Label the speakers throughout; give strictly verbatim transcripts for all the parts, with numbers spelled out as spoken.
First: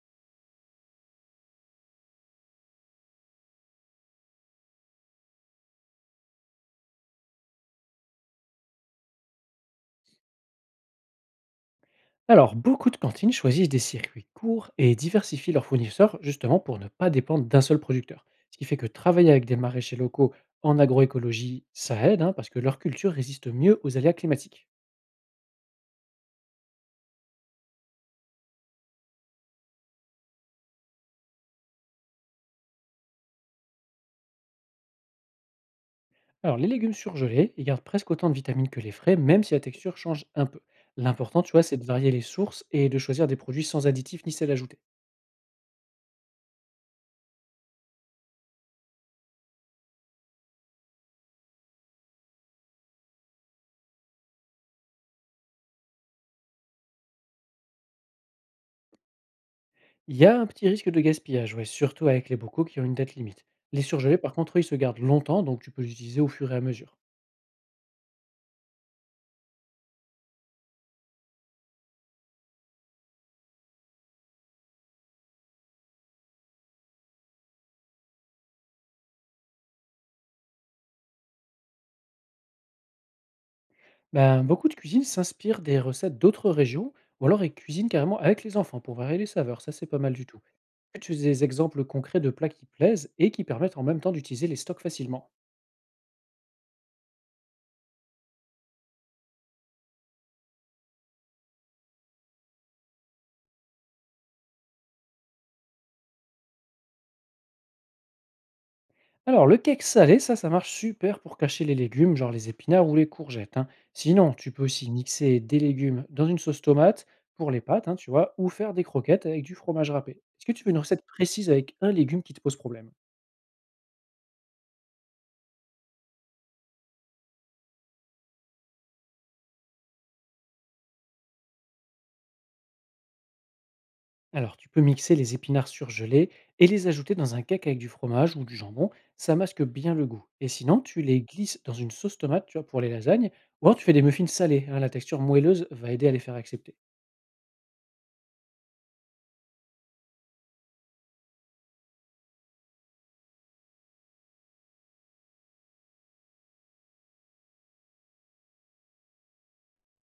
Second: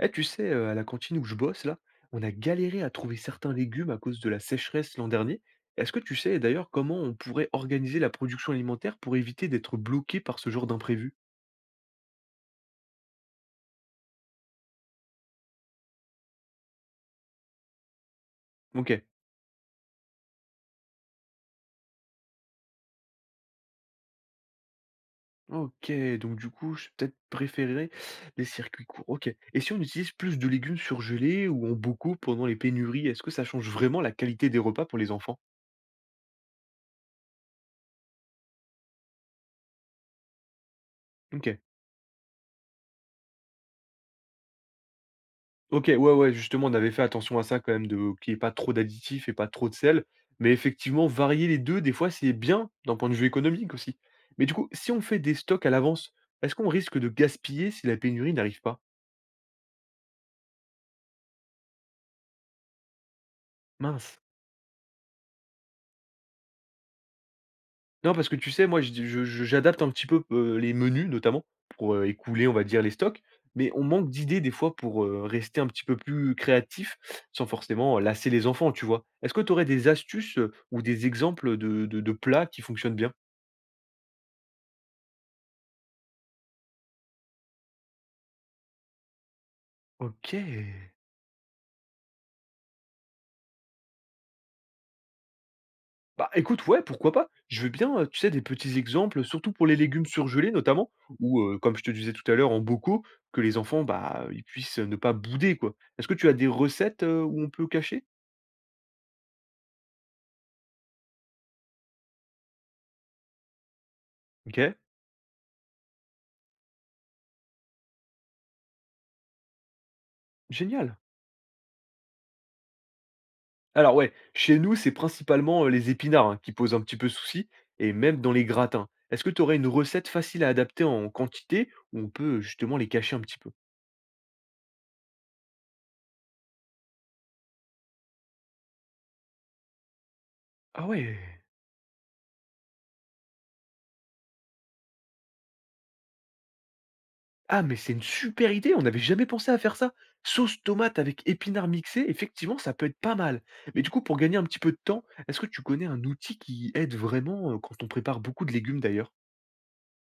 Speaker 1: Eh, tu sais, euh, à la cantine où je bosse, là, on a galéré à trouver certains légumes à cause de la sécheresse l'an dernier. Est-ce que tu sais d'ailleurs comment on pourrait organiser la production alimentaire pour éviter d'être bloqué par ce genre d'imprévu?
Speaker 2: Alors, beaucoup de cantines choisissent des circuits courts et diversifient leurs fournisseurs justement pour ne pas dépendre d'un seul producteur. Ce qui fait que
Speaker 1: Ok.
Speaker 2: travailler avec des maraîchers locaux en agroécologie, ça aide hein, parce que leur culture résiste mieux aux aléas climatiques.
Speaker 1: Ok, donc du coup, je peut-être préférerais les circuits courts. Ok. Et si on utilise plus de légumes surgelés ou en beaucoup pendant les pénuries, est-ce que ça change vraiment la qualité des repas pour les enfants?
Speaker 2: Alors, les légumes surgelés, ils gardent presque autant de vitamines que les frais, même si la texture change un peu. L'important,
Speaker 1: Ok.
Speaker 2: tu vois, c'est de varier les sources et de choisir des produits sans additifs ni sel ajouté.
Speaker 1: OK, ouais, ouais, justement, on avait fait attention à ça quand même de qu'il n'y ait pas trop d'additifs et pas trop de sel. Mais effectivement, varier les deux des fois, c'est bien d'un point de vue économique aussi. Mais du coup, si on fait des stocks à l'avance, est-ce qu'on risque de gaspiller si la pénurie n'arrive pas?
Speaker 2: Il y a un petit risque de gaspillage, ouais, surtout avec les bocaux qui ont une date limite. Les
Speaker 1: Mince.
Speaker 2: surgelés, par contre, eux, ils se gardent longtemps, donc tu peux les utiliser au fur et à mesure.
Speaker 1: Non, parce que tu sais, moi, je je je j'adapte un petit peu, heu, les menus notamment pour, heu, écouler, on va dire, les stocks. Mais on manque d'idées des fois pour, heu, rester un petit peu plus créatif sans forcément lasser les enfants, tu vois? Est-ce que tu aurais des astuces, heu, ou des exemples de de de plats qui fonctionnent bien?
Speaker 2: Ben, beaucoup de cuisines s'inspirent des recettes d'autres régions ou alors ils cuisinent carrément avec les enfants pour varier les saveurs. Ça, c'est pas mal du
Speaker 1: OK.
Speaker 2: tout. Est-ce que tu as des exemples concrets de plats qui plaisent et qui permettent en même temps d'utiliser les stocks facilement?
Speaker 1: Bah, écoute, ouais, pourquoi pas? Je veux bien, heu, tu sais, des petits exemples, surtout pour les légumes surgelés notamment, ou, heu, comme je te disais tout à l'heure en bocaux, que les enfants, bah, ils puissent ne pas bouder, quoi. Est-ce que tu as des recettes, heu, où on peut cacher?
Speaker 2: Alors, le cake salé, ça, ça marche super pour cacher les légumes, genre les épinards ou les courgettes, hein. Sinon, tu peux
Speaker 1: OK,
Speaker 2: aussi mixer des légumes dans une sauce tomate pour les pâtes, hein, tu vois, ou faire des croquettes avec du fromage râpé. Est-ce que tu veux une
Speaker 1: génial.
Speaker 2: recette précise avec un légume qui te pose problème?
Speaker 1: Alors ouais, chez nous, c'est principalement, heu, les épinards, hein, qui posent un petit peu souci et même dans les gratins. Est-ce que tu aurais une recette facile à adapter en quantité où on peut, justement, les cacher un petit peu?
Speaker 2: Alors, tu peux mixer les épinards surgelés et les ajouter dans un cake avec du fromage ou du jambon. Ça masque bien le goût. Et sinon,
Speaker 1: Ah
Speaker 2: tu
Speaker 1: ouais!
Speaker 2: les glisses dans une sauce tomate, tu vois, pour les lasagnes. Ou alors, tu fais des muffins salés, hein, la texture moelleuse va aider à les faire accepter.
Speaker 1: Ah, mais c'est une super idée, on n'avait jamais pensé à faire ça. Sauce tomate avec épinards mixés, effectivement, ça peut être pas mal. Mais du coup, pour gagner un petit peu de temps, est-ce que tu connais un outil qui aide vraiment euh, quand on prépare beaucoup de légumes d'ailleurs?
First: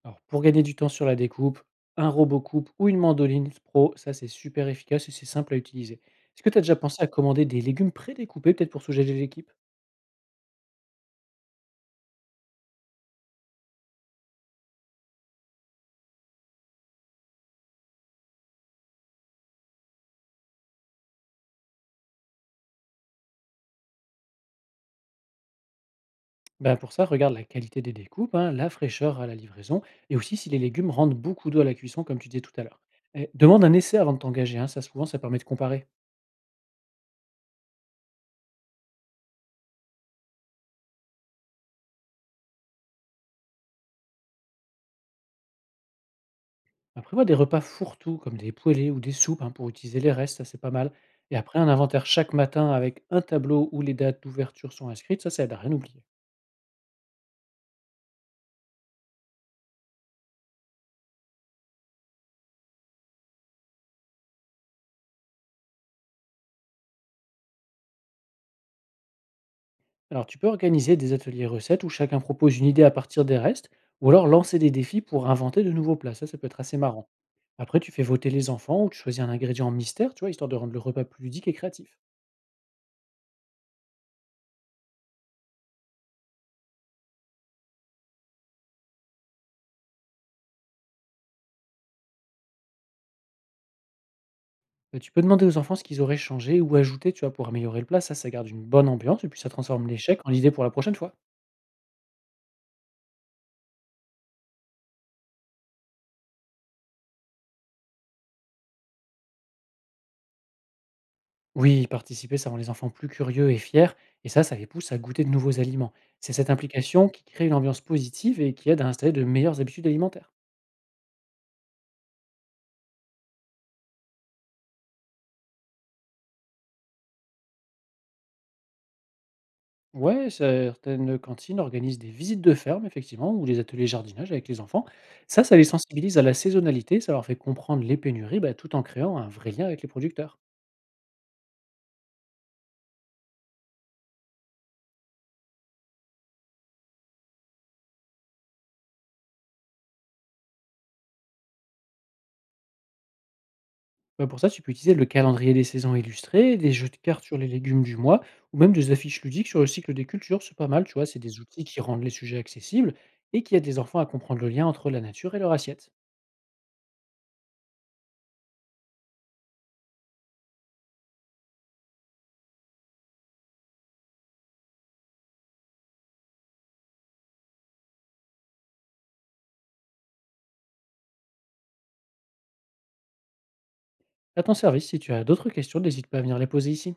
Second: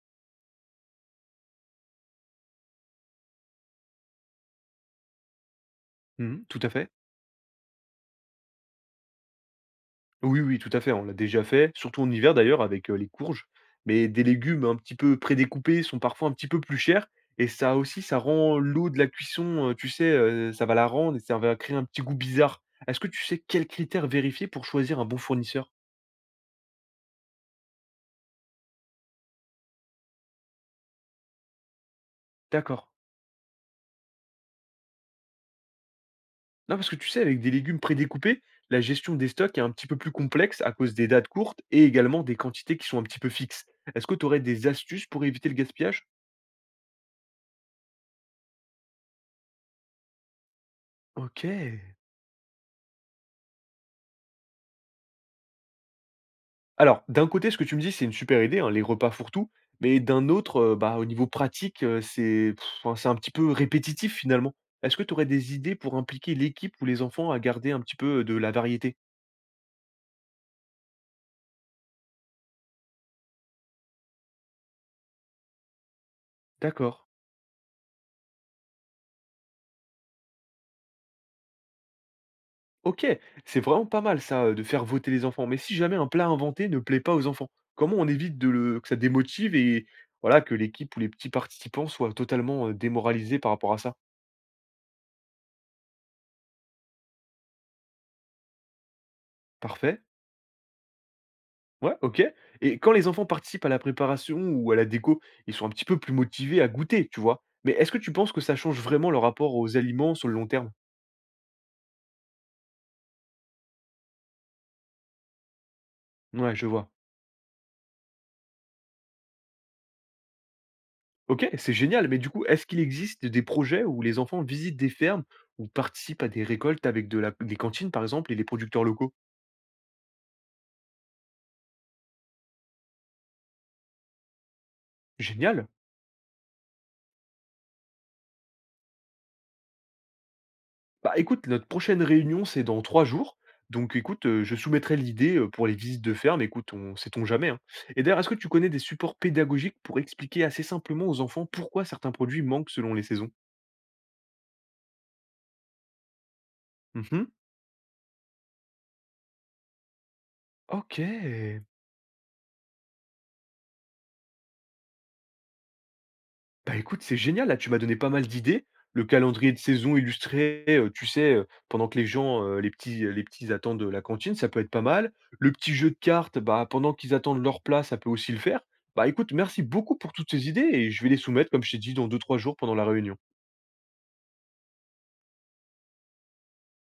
Speaker 2: Alors, pour gagner du temps sur la découpe, un robot coupe ou une mandoline pro, ça c'est super efficace et c'est simple à utiliser. Est-ce
Speaker 1: Mhm,
Speaker 2: que tu
Speaker 1: tout
Speaker 2: as
Speaker 1: à
Speaker 2: déjà
Speaker 1: fait.
Speaker 2: pensé à commander des légumes prédécoupés, peut-être pour soulager l'équipe?
Speaker 1: Oui, oui, tout à fait, on l'a déjà fait, surtout en hiver d'ailleurs avec euh, les courges. Mais des légumes un petit peu prédécoupés sont parfois un petit peu plus chers. Et ça aussi, ça rend l'eau de la cuisson, euh, tu sais, euh, ça va la rendre et ça va créer un petit goût bizarre. Est-ce que tu sais quels critères vérifier pour choisir un bon fournisseur?
Speaker 2: Ben, pour ça, regarde la qualité des découpes, hein, la fraîcheur à la livraison, et aussi si les légumes rendent beaucoup d'eau à la cuisson, comme tu disais tout à l'heure.
Speaker 1: D'accord.
Speaker 2: Et demande un essai avant de t'engager, hein, ça souvent ça permet de comparer.
Speaker 1: Non, parce que tu sais, avec des légumes prédécoupés, la gestion des stocks est un petit peu plus complexe à cause des dates courtes et également des quantités qui sont un petit peu fixes. Est-ce que tu aurais des astuces pour éviter le gaspillage?
Speaker 2: Après, vois des repas fourre-tout, comme des poêlés ou des soupes, hein, pour utiliser les restes, ça c'est pas mal. Et
Speaker 1: Ok.
Speaker 2: après, un inventaire chaque matin avec un tableau où les dates d'ouverture sont inscrites, ça, ça aide à rien oublier.
Speaker 1: Alors, d'un côté, ce que tu me dis, c'est une super idée, hein, les repas fourre-tout, mais d'un autre, euh, bah, au niveau pratique, euh, c'est pff, enfin, c'est un petit peu répétitif finalement. Est-ce que tu aurais des idées pour impliquer l'équipe ou les enfants à garder un petit peu euh, de la variété?
Speaker 2: Alors, tu peux organiser des ateliers recettes où chacun propose une idée à partir des restes, ou alors lancer des défis pour inventer de nouveaux plats. Ça, ça peut être assez
Speaker 1: D'accord.
Speaker 2: marrant. Après, tu fais voter les enfants ou tu choisis un ingrédient mystère, tu vois, histoire de rendre le repas plus ludique et créatif.
Speaker 1: OK, c'est vraiment pas mal ça, heu, de faire voter les enfants. Mais si jamais un plat inventé ne plaît pas aux enfants, comment on évite de le que ça démotive et voilà, que l'équipe ou les petits participants soient totalement, heu, démoralisés par rapport à ça?
Speaker 2: Euh, Tu peux demander aux enfants ce qu'ils auraient changé ou ajouté, tu vois, pour améliorer le plat. Ça, ça garde une bonne ambiance et puis ça transforme
Speaker 1: Parfait,
Speaker 2: l'échec en idée pour la prochaine fois.
Speaker 1: ouais, OK. Et quand les enfants participent à la préparation ou à la déco, ils sont un petit peu plus motivés à goûter, tu vois? Mais est-ce que tu penses que ça change vraiment leur rapport aux aliments sur le long terme?
Speaker 2: Oui, participer, ça rend les enfants plus curieux et fiers, et ça, ça les pousse à goûter de nouveaux aliments. C'est cette
Speaker 1: Ouais, je vois.
Speaker 2: implication qui crée une ambiance positive et qui aide à installer de meilleures habitudes alimentaires.
Speaker 1: OK, c'est génial, mais du coup, est-ce qu'il existe des projets où les enfants visitent des fermes ou participent à des récoltes avec de la des cantines, par exemple, et les producteurs locaux?
Speaker 2: Ouais, certaines cantines organisent des visites de ferme, effectivement, ou des ateliers jardinage avec les enfants. Ça, ça les
Speaker 1: Génial.
Speaker 2: sensibilise à la saisonnalité, ça leur fait comprendre les pénuries, bah, tout en créant un vrai lien avec les producteurs.
Speaker 1: Bah écoute, notre prochaine réunion, c'est dans trois jours. Donc écoute, euh, je soumettrai l'idée euh, pour les visites de ferme. Écoute, on sait-on jamais, hein. Et d'ailleurs, est-ce que tu connais des supports pédagogiques pour expliquer assez simplement aux enfants pourquoi certains produits manquent selon les saisons?
Speaker 2: Bah, pour ça, tu peux utiliser le calendrier des saisons illustré, des jeux de cartes
Speaker 1: Mhm.
Speaker 2: sur les légumes du mois, ou même des affiches ludiques sur le cycle des cultures, c'est pas mal, tu
Speaker 1: Ok.
Speaker 2: vois, c'est des outils qui rendent les sujets accessibles et qui aident les enfants à comprendre le lien entre la nature et leur assiette.
Speaker 1: Bah, écoute, c'est génial, là, tu m'as donné pas mal d'idées. Le calendrier de saison illustré, heu, tu sais, heu, pendant que les gens, heu, les petits les petits attendent, la cantine, ça peut être pas mal. Le petit jeu de cartes, bah, pendant qu'ils attendent leur plat, ça peut aussi le faire. Bah, écoute, merci beaucoup pour toutes ces idées et je vais les soumettre, comme je t'ai dit, dans deux trois jours pendant la réunion.
Speaker 2: À ton service, si tu as d'autres questions, n'hésite pas à venir les poser ici.